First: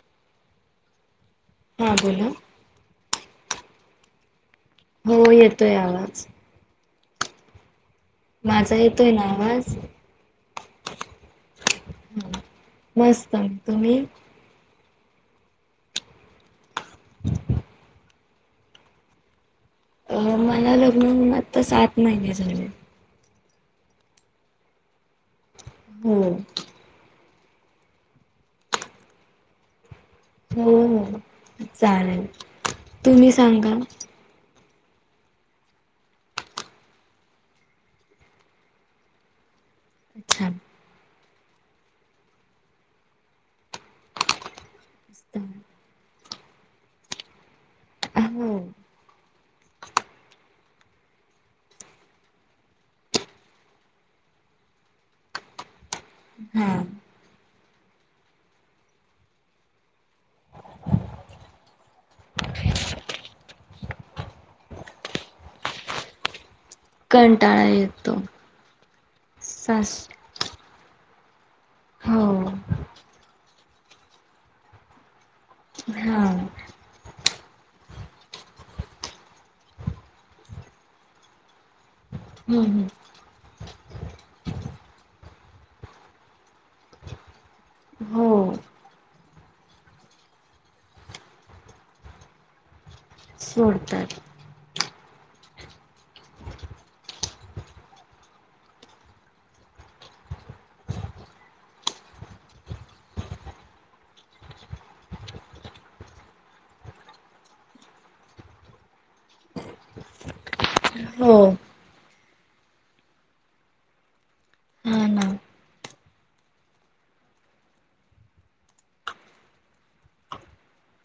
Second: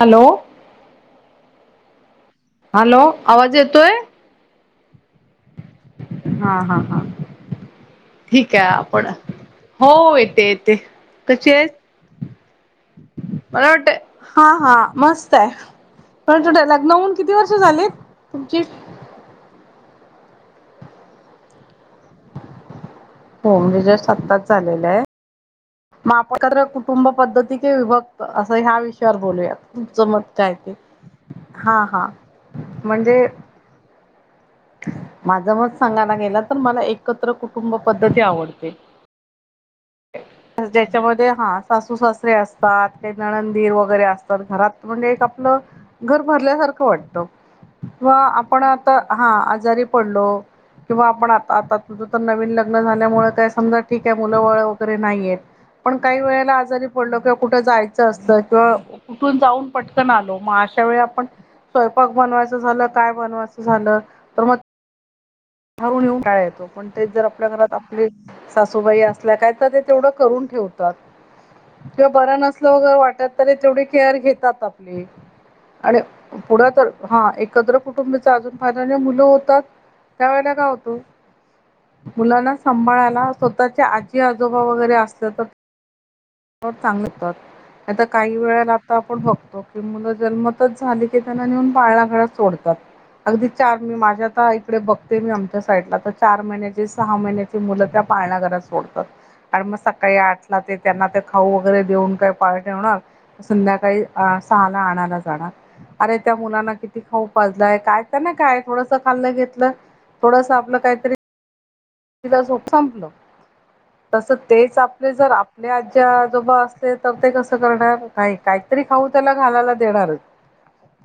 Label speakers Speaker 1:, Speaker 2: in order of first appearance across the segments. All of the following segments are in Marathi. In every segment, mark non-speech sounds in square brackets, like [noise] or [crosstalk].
Speaker 1: हॅलो
Speaker 2: हा बोला
Speaker 1: हॅलो आवाज येतोय
Speaker 2: हो येतोय आला
Speaker 1: हा हा हा ठीक आहे
Speaker 2: माझा
Speaker 1: आपण
Speaker 2: येतोय ना आवाज
Speaker 1: हो येते येते कशी आहे
Speaker 2: हा. मस्त
Speaker 1: मला वाटत
Speaker 2: तुम्ही
Speaker 1: हा हा मस्त आहे पन लग्न होऊन किती वर्ष झालीत तुमची
Speaker 2: अ मला लग्न तर सात महिने झाले
Speaker 1: हो म्हणजे सत्ताच झालेलं आहे
Speaker 2: हो
Speaker 1: मग कुटुंब पद्धती किती विभक्त असं ह्या विषयावर बोलूयात जमत काय
Speaker 2: हो
Speaker 1: ते
Speaker 2: हो
Speaker 1: हा हा
Speaker 2: चालेल
Speaker 1: म्हणजे
Speaker 2: तुम्ही सांगा
Speaker 1: माझं मत सांगायला गेला तर मला एकत्र कुटुंब पद्धती आवडते
Speaker 2: अच्छा
Speaker 1: ज्याच्यामध्ये हा सासू सासरे असतात काही ननंददीर वगैरे वरे असतात घरात म्हणजे आपलं घर भरल्यासारखं वाटत व
Speaker 2: हो
Speaker 1: आपण आता हा आजारी पडलो किंवा आपण आता आता तुझं तर नवीन लग्न झाल्यामुळे काय समजा ठीक आहे मुलं बाळ पन नाही येत पन काही वेळेला
Speaker 2: हा
Speaker 1: आजारी पडलो तर जायचं असत किंवा कुठून जाऊन पटकन आलो मग अशा वेळी आपण स्वयंपाक बनवायचं झालं काय बनवायचं झालं तर मग भरून येऊन टाळा येतो पण ते जर आपल्या
Speaker 2: कंटाळा
Speaker 1: घरात आपली
Speaker 2: येतो
Speaker 1: सासूबाई असल्या काय तर ते
Speaker 2: सास
Speaker 1: तेवढं करून ठेवतात तेिं
Speaker 2: हो
Speaker 1: बरं नसल वगैरे वाटत तरी तेवढी केअर घेतात आपली आणि
Speaker 2: हा
Speaker 1: पुढ तर हा एकत्र कुटुंबाचा अजून फायदा घेऊन मुलं होतात त्यावेेळेला का होतो मुलांना
Speaker 2: हम्म हम्म
Speaker 1: सांभाळायला स्वतः आजी आजोबा वगैरे असत तर चांगतात आता
Speaker 2: हो
Speaker 1: काही वेळेला आता आपण बघतो की मुलं जन्मताच झाली की त्यांना नेऊन पाळणा घरात सोडतात अगदी चार मी
Speaker 2: सोडतात
Speaker 1: माझ्या आता तडे बघते मी आमच्या साईडला तर चार महिन्याचे सहा महिन्याची मुलं त्या पाळण्या घरात सोडतात आणि मग सकाळी आठला ते त्यांना ते खाऊ वगैरे देऊन काही पाळ ठेवणार संध्याकाळी सहाला आणाला जाणार अरे त्या मुलांना किती खाऊ पाजलाय कायत ना काय थोडंसं खाल्लं घेत थोडस आपलं काहीतरी
Speaker 2: हो
Speaker 1: संपलं तस तेच
Speaker 2: हा
Speaker 1: आपले
Speaker 2: ना
Speaker 1: जर आपले आज आजोब असले तर ते कसं करणार नाही काय तरी खाऊ त्याला घालायला देणारच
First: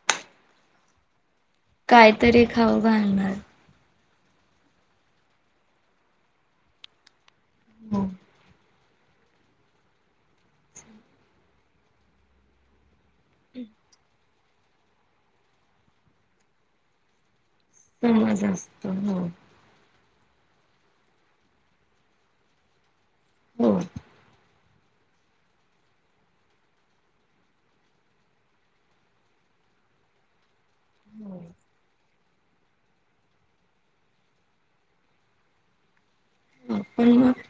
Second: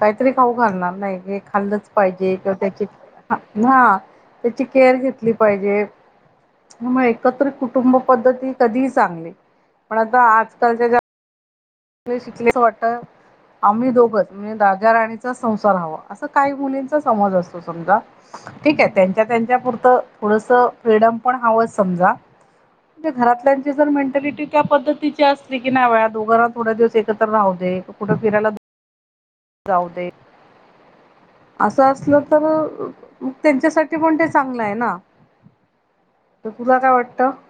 Speaker 1: काहीतरी खाऊ घालणार नाही खाल्लंच पाहिजे
Speaker 2: कायतरी
Speaker 1: किंवा
Speaker 2: खाऊ
Speaker 1: त्याची
Speaker 2: घालणार
Speaker 1: हा त्याची केअर घेतली पाहिजे म एकत्र कुटुंब
Speaker 2: हो
Speaker 1: पद्धती कधीही चांगली पण आता आजकालच्या ज्या शिकलीच वाट आम्ही दोघच म्हणजे राजा राणीचा संसार हवा असं काही मुलींचा समज असतो समजा.
Speaker 2: समज
Speaker 1: ठीक आहे
Speaker 2: असतो हो
Speaker 1: त्यांच्या त्यांच्या पुुरतं थोडस फ्रीडम पण हवं समजा म्हणे
Speaker 2: हो
Speaker 1: घरातल्याची जर मेंटॅलिटी त्या पद्धतीची असली की नाही वळा दोघ थोडा दिवस एकत्र राहू दे कुठे फिरायला जाऊ दे असं असलं तर त्यांच्यासाठी पण ते चांगलं आहे ना [inaudible] तर तुला काय
Speaker 2: पण
Speaker 1: वाटतं
Speaker 2: मग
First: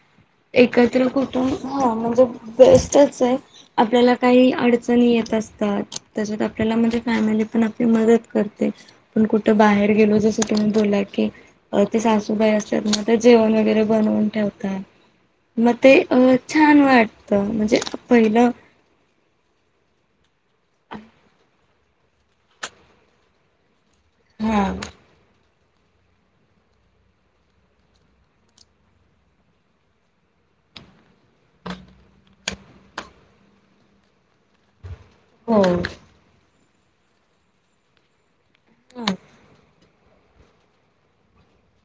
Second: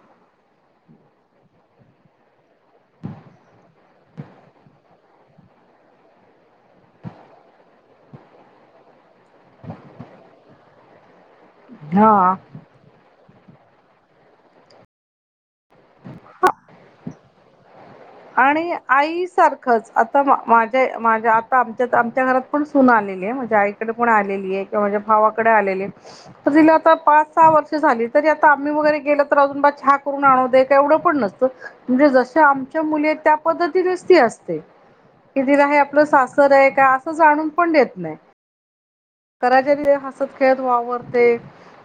Speaker 2: एकत्र कुटुं हा म्हणजे बेस्टच आहे. आपल्याला काही अडचणी येत असतात त्याच्यात आपल्याला म्हणजे फॅमिली पण आपली मदत करते. पण कुठं बाहेर गेलो जस तुम्ही बोला की ते
Speaker 1: हा
Speaker 2: सासूबाई असतात ना ते जेवण वगैरे बनवून ठेवतात. मग ते अ छान वाटत म्हणजे पहिलं
Speaker 1: आणि आईस सारखंच आता माझ्या, माझ्या आता आमच्या आमच्या घरात पण सून आलेली आहे माझ्या आ डे आलेली
Speaker 2: हा
Speaker 1: आहे कि माझ्या भावा कडे आलेली तर या आता पाच -सहा वर्ष झाली त आता आम्ही वैगेरे गेल तर अजून चहा करून आणून एवढ पण नसतं म्हणजे जसे आम् र मुली आहेत त्या पद्धतीने ती असते की
Speaker 2: हो.
Speaker 1: तिला हे आपलं सासर आहे. का असं जाणून पण देत नाही
Speaker 2: हा
Speaker 1: कराच्यारी ते हसत खेळत वावरते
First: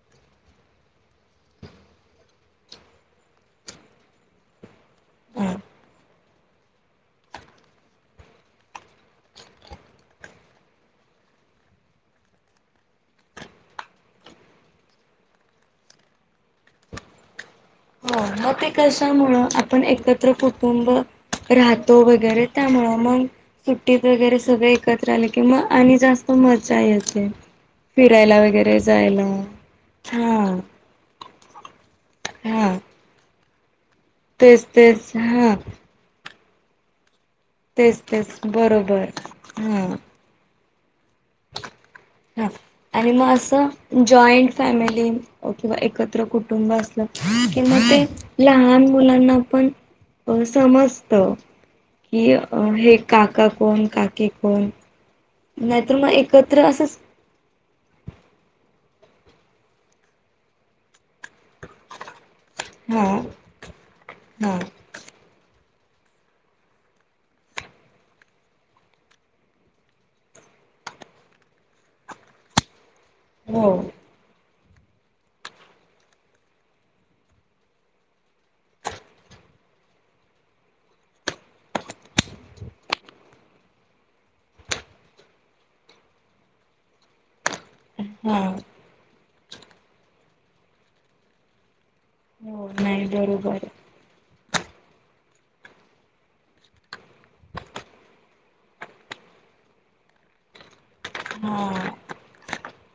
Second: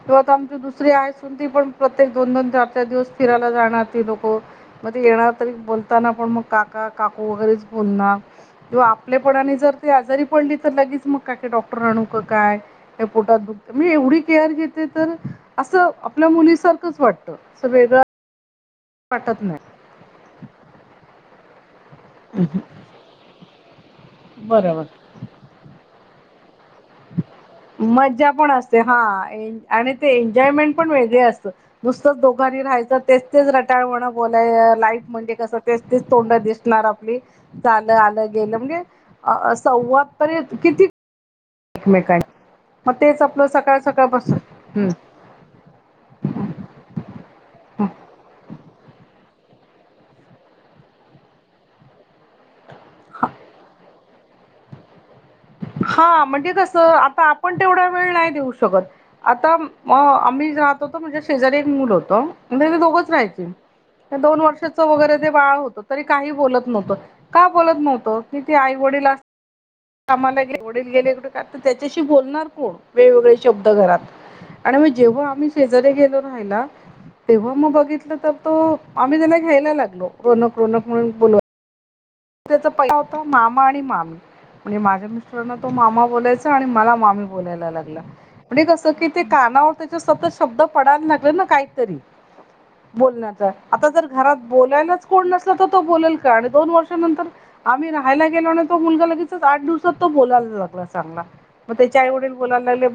Speaker 1: किं आमची दुसरी आहे सून ती पण प्रत्येक दोन दोन चार चार दिवस फिरायला जाणार ती लोकं मग येणार तरी
Speaker 2: हा.
Speaker 1: बोलताना पण मग काका, काकू वगैरेच बोलणार. आपल्यापणाने जर त आजारी पडली तर लगेच मग का डॉक्टर आणू काय पोटात ब म्हणजे एवढी केअर घेते तर असं आपल्या मुलीसारखंच वाट वाटत अस वेग
Speaker 2: हो मग ते कशा मुळे आपण एकत्र कुटुंब राहतो. तो वगैरे त्यामुळं मग सुट्टीत वगैरे सगळे
Speaker 1: बरोबर
Speaker 2: एकत्र आले कि मग आणि जास्त खूप मजा येते
Speaker 1: मज्जा
Speaker 2: फिरायला
Speaker 1: पण
Speaker 2: वगैरे
Speaker 1: असते हा,
Speaker 2: जायला
Speaker 1: आणि ते
Speaker 2: हा
Speaker 1: एन्जॉयमेंट पण वेगळे असतं नुसतच दोघांनी
Speaker 2: हा
Speaker 1: राहायच तेस तेच रटाळ म्हण बोलाय
Speaker 2: तेच
Speaker 1: लाईट
Speaker 2: तेच
Speaker 1: म्हणजे
Speaker 2: हा
Speaker 1: कसं तेस तेच तोंड दिसणार आपली लं
Speaker 2: तेच
Speaker 1: आलं
Speaker 2: तेच
Speaker 1: गेलं म्हणजे
Speaker 2: बरोबर
Speaker 1: अ
Speaker 2: हा
Speaker 1: सव्वाद पर्यंत किती काय
Speaker 2: हा आणि मग असं जॉईंट फॅमिली किंवा एकत्र कुटुंब असलं की म ते
Speaker 1: हम्म
Speaker 2: लहान मुलांना पण समजत की अ हे काका कोण, काकी कोण नाहीतर मग
Speaker 1: हा म्हणजे
Speaker 2: एकत्र
Speaker 1: कसं
Speaker 2: असंच
Speaker 1: आता. पणं तेवढा वेळ नाहीं देऊं शकतं आता आम्हीं जातो. म्हणजे, शेजारी एक मुल होतं म्हते
Speaker 2: हा
Speaker 1: दोघंच राहायचे दोन
Speaker 2: हा
Speaker 1: वर्षाच वगैरे ते बाळ होतं. तरी कांहीं बोलतं नव्हतं का बोलतं नव्हतं की ते आई वडील आम्हांला वडील गेले तर त्यांच्याशी बोलणारं कोण वेगवेगळे शब्द
Speaker 2: हो
Speaker 1: घरात आणि मंग जेंव्हा आम्हीं शेजारी गेलो राहाला तेंव्हा मंग बघितलंय तर तो आम्हीं त्याला घ्यायला लागलो रोनक, रोनक म्हणून बोल त्यांचा पहिला शब्द होता मामा आणि मामी म्हणजे माझ्या मिस्टरांना तो मामा बोलायचा आणि मला मामी बोलायला लागला
Speaker 2: हा
Speaker 1: म्हणजे कसं की त्यांच्या कानांवर सतत शब्द पडायला लागले ना कांहीं तरी
Speaker 2: हो नाही
Speaker 1: बोलण
Speaker 2: बरोबर
Speaker 1: आता जर घरात बोलायलाच कोणी नस तो बोलल का आणि दोन वर्षं यांच्या नंतर आम्ही राहायला गेलो आणि तो मुलगा लगेच आठ दिवसांत तो बोलायला लागला. चांगला
Speaker 2: हा
Speaker 1: मंग त्याचे आई वडील बोलाय लागले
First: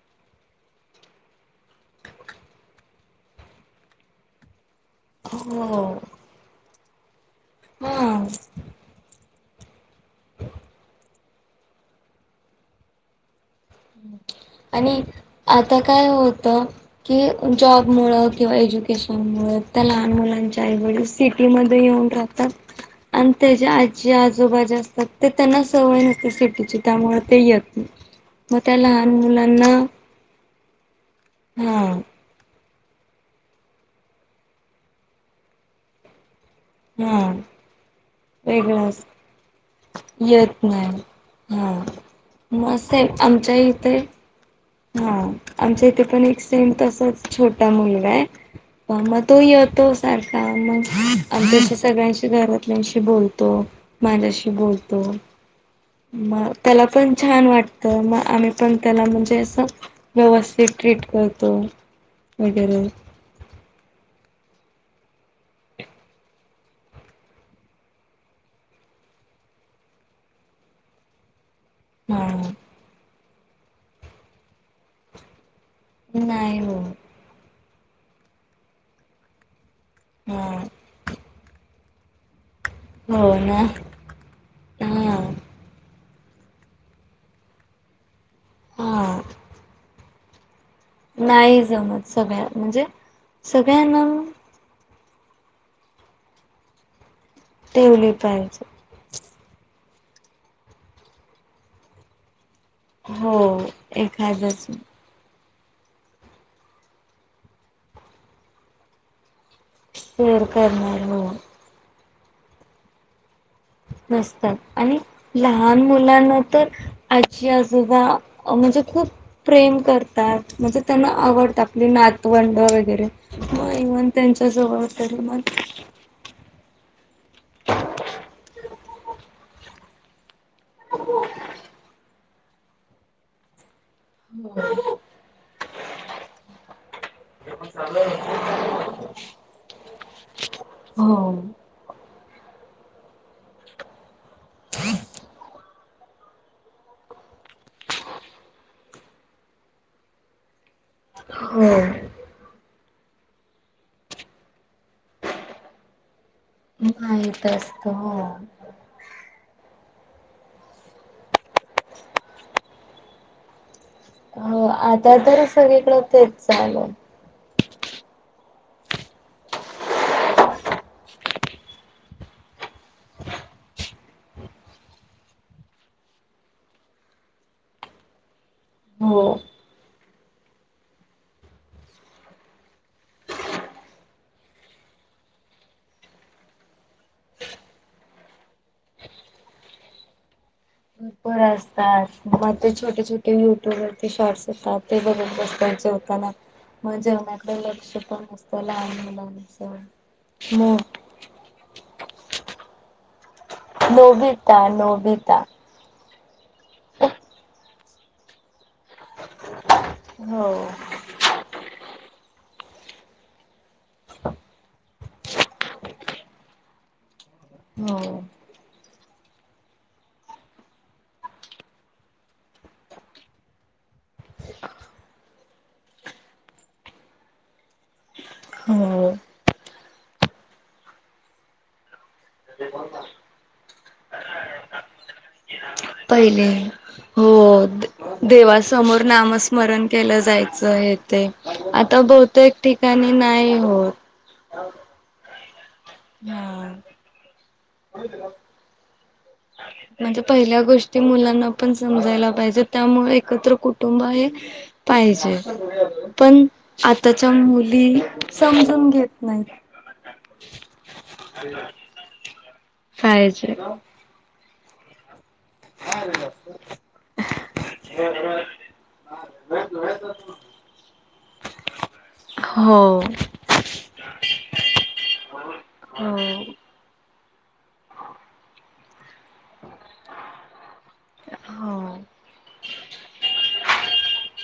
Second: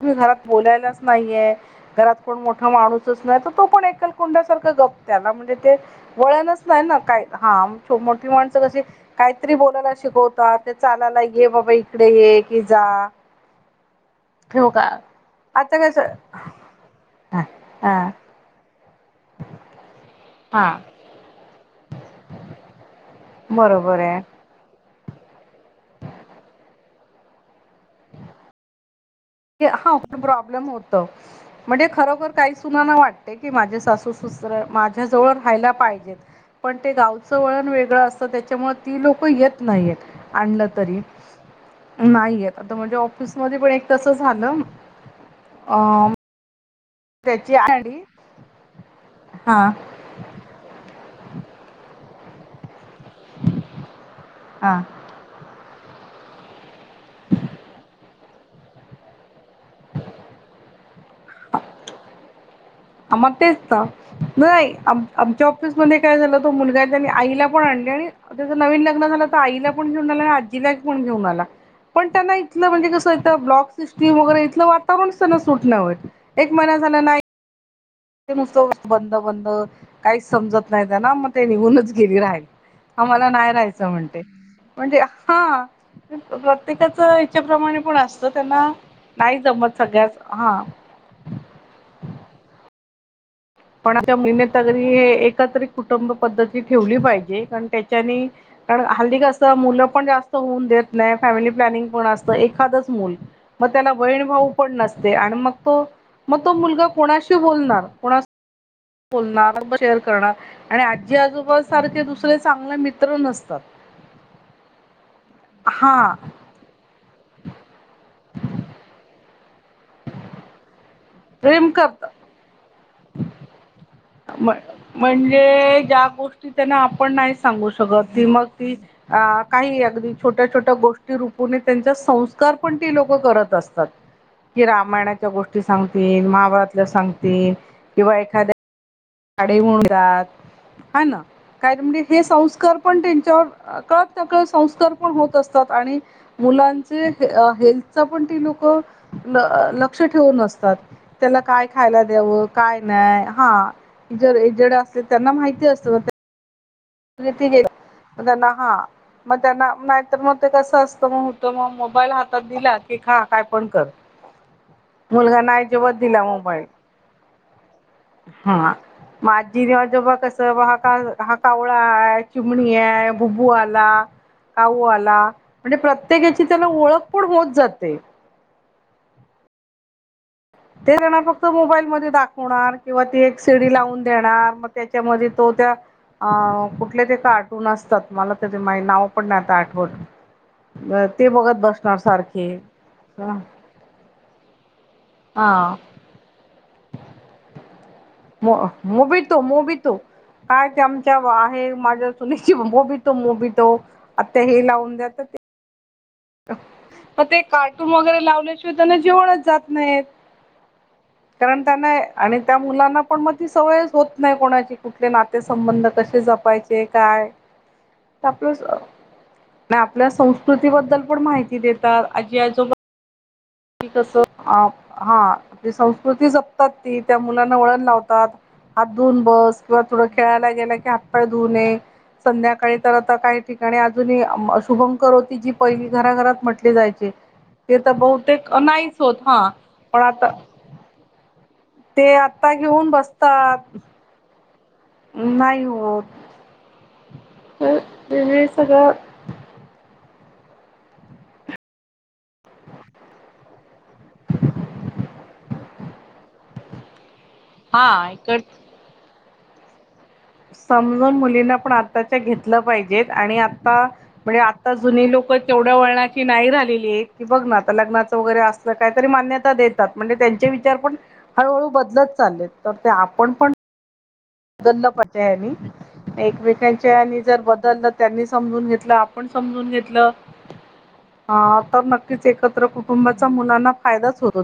Speaker 1: तुम्हीं घरांत बोलायलाच नाहीये घरांत कोण मोठ माणूसच नाही तर तो पणं एकल कुंड्यासारखं गप्प त्याला म्हणजे ते
Speaker 2: हो
Speaker 1: वळणच नाहीं ना काय हा मोठी माणसं कशी काहीतरी बोलायला शिकवतात, ते चालायला ये बाबा इकडे ये कि जा.
Speaker 2: हम्.
Speaker 1: ठेवू का
Speaker 2: आणि आता काय होतं
Speaker 1: हां
Speaker 2: की जॉब
Speaker 1: हां
Speaker 2: मुळं किंवा एजुे शांमुळे त्या लहान मुलांच्या
Speaker 1: हां
Speaker 2: आईवडिल सिटी मध्ये. ते ईऊन राहातं आणि त्या
Speaker 1: बरोबर
Speaker 2: आजी
Speaker 1: आहे
Speaker 2: आजोबां ते त्यांना सवय असते सिटीची त्यामुळें ते येतात मंग त्याला
Speaker 1: हा प्रॉब्लेम होतं म्हणजे
Speaker 2: हा
Speaker 1: खरोखर काहींचं कुणाला वाटतें की माझे सासू सासरे माझ्या जवळ राहायला पाहिजेत. पणं ते
Speaker 2: हा
Speaker 1: गावचं वळणं वेगळं असतं त्यांच्यामुळे
Speaker 2: वेगळं
Speaker 1: ती
Speaker 2: अस
Speaker 1: लोक येतं नाहीं आहेत
Speaker 2: येत
Speaker 1: आणलं तरी.
Speaker 2: नाही हा
Speaker 1: नाही येत आता
Speaker 2: मग
Speaker 1: म्हणजे
Speaker 2: सेम
Speaker 1: ऑफिस
Speaker 2: आमच्या
Speaker 1: मध्यें पणं
Speaker 2: इथे
Speaker 1: एकदाच झालं.
Speaker 2: हा आमच्या
Speaker 1: अ
Speaker 2: इथे पणं एक सेंम तसाच
Speaker 1: त्याची
Speaker 2: छोटासा
Speaker 1: आई आली
Speaker 2: मुलगा आहे. पणं मंग तो
Speaker 1: हा
Speaker 2: येतो सारखा मंग आमच्या सगळ्यांच्या घरातल्यांशी बोलतो माझ्याशी
Speaker 1: हा.
Speaker 2: बोलतो म त्याला पणं छान वाटत मंग आम्हीं पणं त्याला म्हणजे असं व्यवस्थित ट्रीट करतो. वगैरे
Speaker 1: अ मंग तेच त नाही आमच्या ऑफिसमध्ये काय झाल तो मुलगा आपल्या आईला पणं आणल आणि त्याचं नवीन लग्नं झालं आईला पणं घेऊन आला आणि आज्जीला पणं घेऊन आला. पणं
Speaker 2: हा
Speaker 1: त्यांनां इथलं म्हणजे कसंं ब्लॉक सिस्टीम्स वगैरे इथलं वातावरणत सुटना होय एक
Speaker 2: नाही
Speaker 1: महिना
Speaker 2: हो
Speaker 1: झाला नाहीं ते नुस्तं बंद बंद काहींचं
Speaker 2: हा
Speaker 1: समजतं नाहीं त्या ना मंग ते निघूनच गेलीं रागायला. आम्हांला
Speaker 2: हो
Speaker 1: नाहीं
Speaker 2: ना
Speaker 1: राहायचं म्हणते म्हणते हा. प्रत्येकाचं इच्छच्याप्रमाणे पणं असतं त्यांनां
Speaker 2: हा
Speaker 1: नाहीं जमतं सगळ्यांचं हा
Speaker 2: नाही जमत सगळ्या म्हणजे
Speaker 1: पणं आता
Speaker 2: सगळ्यांना
Speaker 1: महिनेतगरी हे एकत्रित कुटुंब पद्धती ठेवली पाहिजे. हे पणं
Speaker 2: ठेवली
Speaker 1: त्यांच्यानी
Speaker 2: पाहिजे
Speaker 1: कारणं हल्ली मुलं पणं जास्तं होऊन देतं नाहीं फॅमिली प्लॅनिंग पणं असतं. एखादच मूल
Speaker 2: हो
Speaker 1: मंग त्यांना बहीण भाऊ
Speaker 2: एखादच
Speaker 1: पणं नसते आणि मग तो मग तो मुलगा कोणाशी बोलणारं, कोणाशी बोलणारं शेअर करणारं आणि
Speaker 2: करणार
Speaker 1: आजी
Speaker 2: हो
Speaker 1: आजोबांन सारखे दुसरें चांगलें मित्रं सुद्धा नसतात.
Speaker 2: नसतात. आणि लहान
Speaker 1: हा
Speaker 2: मुलांना तर आजी आजोबा म्हणजे खूप प्रेम करतात म्हणजे त्यांना आवडतां
Speaker 1: प्रेम
Speaker 2: आपली
Speaker 1: करतात
Speaker 2: नातवंडं वगैरे मंग इव्हन त्यांच्यासोबत मग
Speaker 1: त्या गोष्टी आपण त्यांना नाही सांगू शकत, ती माग ती काही अगदी छोट्या छोट्या गोष्टी रुपून त्यांचा संस्कारी पणं ती लोकं करत असतात. कि रामायणाच्या गोष्टी सांगतील, महाभारतल्या सांग
Speaker 2: [unintelligible]
Speaker 1: काडे म्हणतात हा
Speaker 2: हो.
Speaker 1: ना काय म्हणजे हे संस्कार पण त्यांच्यावर कळत नकळत संस्कार पण होत असतात आणि मुलांचे हेल्थ पण ते लोक लक्ष ठेवून असतात. त्याला काय
Speaker 2: हो
Speaker 1: खायला द्यावं? काय नाही? हा. ज जडे असले त्यांना माहिती असत. त
Speaker 2: माहित असत
Speaker 1: मग
Speaker 2: हो.
Speaker 1: त्यांना हा मग त्यांना तर मग ते कसं असतं मग होत मग मोबाईल हातात दिला की खा काय पण कर.
Speaker 2: हो आता
Speaker 1: मुलगा
Speaker 2: तर
Speaker 1: नाही जेवला,
Speaker 2: सगळीकडे
Speaker 1: दिला
Speaker 2: तेच
Speaker 1: मोबाईल.
Speaker 2: चालू आहे.
Speaker 1: हा. अजी आजोबा कस हा का हा कावळा आहे, चिमणी आहे, बुबू आला. काऊ आला म्हणजे प्रत्येकाची त्याला ओळख पण होत जाते.
Speaker 2: हो
Speaker 1: ते जाणार फक्त मोबाईल म दाखवणार किंवा ती एक सीडी लावून देणार मग त्याच्यामध्ये तो अ कुठल्या ते का कार्टून असतात मला त्या मा नाव पण नाही आता आठवत बर
Speaker 2: र असतात मग ते छोटे छोटे युट्यूब वरचे शॉर्ट्स येतात ते बघत बसता
Speaker 1: हा
Speaker 2: जे होताना मग जेवण्याकडे लक्ष पण नसतं लहान
Speaker 1: मोबी तो मोबी
Speaker 2: मुलांचं
Speaker 1: तो
Speaker 2: मो
Speaker 1: काय आमच्या आहे माझ्या सुनेची मो भी तो मोब तो आता हे
Speaker 2: नोबिता
Speaker 1: लावून द्या ते
Speaker 2: नोबिता
Speaker 1: मग ते कार्टून वगैरे लावल्याशिवाय त्यांना जेवणच जात
Speaker 2: हो
Speaker 1: नाही आणि त्या मुलांना पण मग ती सवय होत नाही कोणाची कुठले नातेसंबंध कसे जपायचे काय
Speaker 2: हो
Speaker 1: आप आपल्या संस्कृतीबद्दल कोण माहिती देतात आजी आजोबा कस हा आपली संस्कृती जपतात ती त्या मुलांना वळण लावतात हात
Speaker 2: हो
Speaker 1: धुून बस किंवा थोडं खेळायला गेला की हात पाय धुऊ नये संध्याकाळी तर आता काही ठिकाणी अजून शुभंकर होती जी पहिली घराघरात
Speaker 2: पहिले
Speaker 1: म्हटली जायची.
Speaker 2: हो
Speaker 1: ते तर बहुतेक नाहीच
Speaker 2: देवासमोर
Speaker 1: होत हा
Speaker 2: नामस्मरण
Speaker 1: पण
Speaker 2: केलं
Speaker 1: आता
Speaker 2: जायचं हे ते आता
Speaker 1: ते
Speaker 2: बहुतेक
Speaker 1: घेऊन
Speaker 2: ठिकाणी नाही
Speaker 1: बसतात
Speaker 2: होत
Speaker 1: नाही होत
Speaker 2: हा
Speaker 1: तर वेळी सगळं
Speaker 2: म्हणजे पहिल्या गोष्टी मुलांना पण समजायला पाहिजे त्यामुळे एकत्र कुठ कुु हे पाहिजे पण त्याच्या मुली
Speaker 1: हा इकड
Speaker 2: समजून घेत नाही
Speaker 1: समजून मुलींना पण आताच्या घेतलं पाहिजेत आणि
Speaker 2: पाहिजे
Speaker 1: आता म्हणजे ता जुनी लोक तेवढ वळणाची नाही रालेली की बघ ना आता लग्नाच वगैरे अस का तरी मान्य देतात म्हणजे त्यां विचार पण हळूहळू बदलत चालले तर ते
Speaker 2: हो
Speaker 1: आपण पण बदललं पाहिजे
Speaker 2: हो
Speaker 1: एकमेकांच्या जर बदललं त्यांनी समजून घेतलं समजून घेतलं हा तर
Speaker 2: हो
Speaker 1: नक्कीच एकत्र कुटुंबाच्या मुलांना फायदाच होतो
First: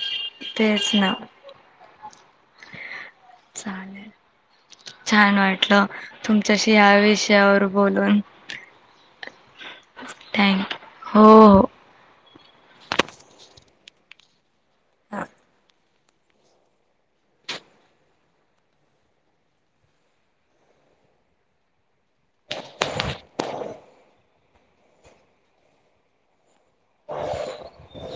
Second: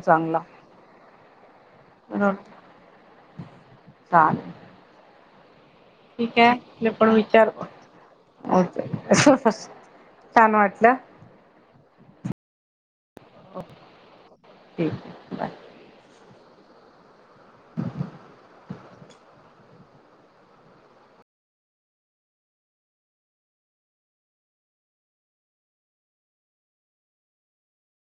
Speaker 2: तेच ना
Speaker 1: ह
Speaker 2: चालेल छानटल
Speaker 1: ठीक आहे
Speaker 2: तुमच्याशी ह्या
Speaker 1: मी पण विचार
Speaker 2: विषयावर बोलून
Speaker 1: छान
Speaker 2: थँकू हो हो
Speaker 1: ओके ठीक
Speaker 2: हा.
Speaker 1: आहे बाय
Speaker 2: [unintelligible]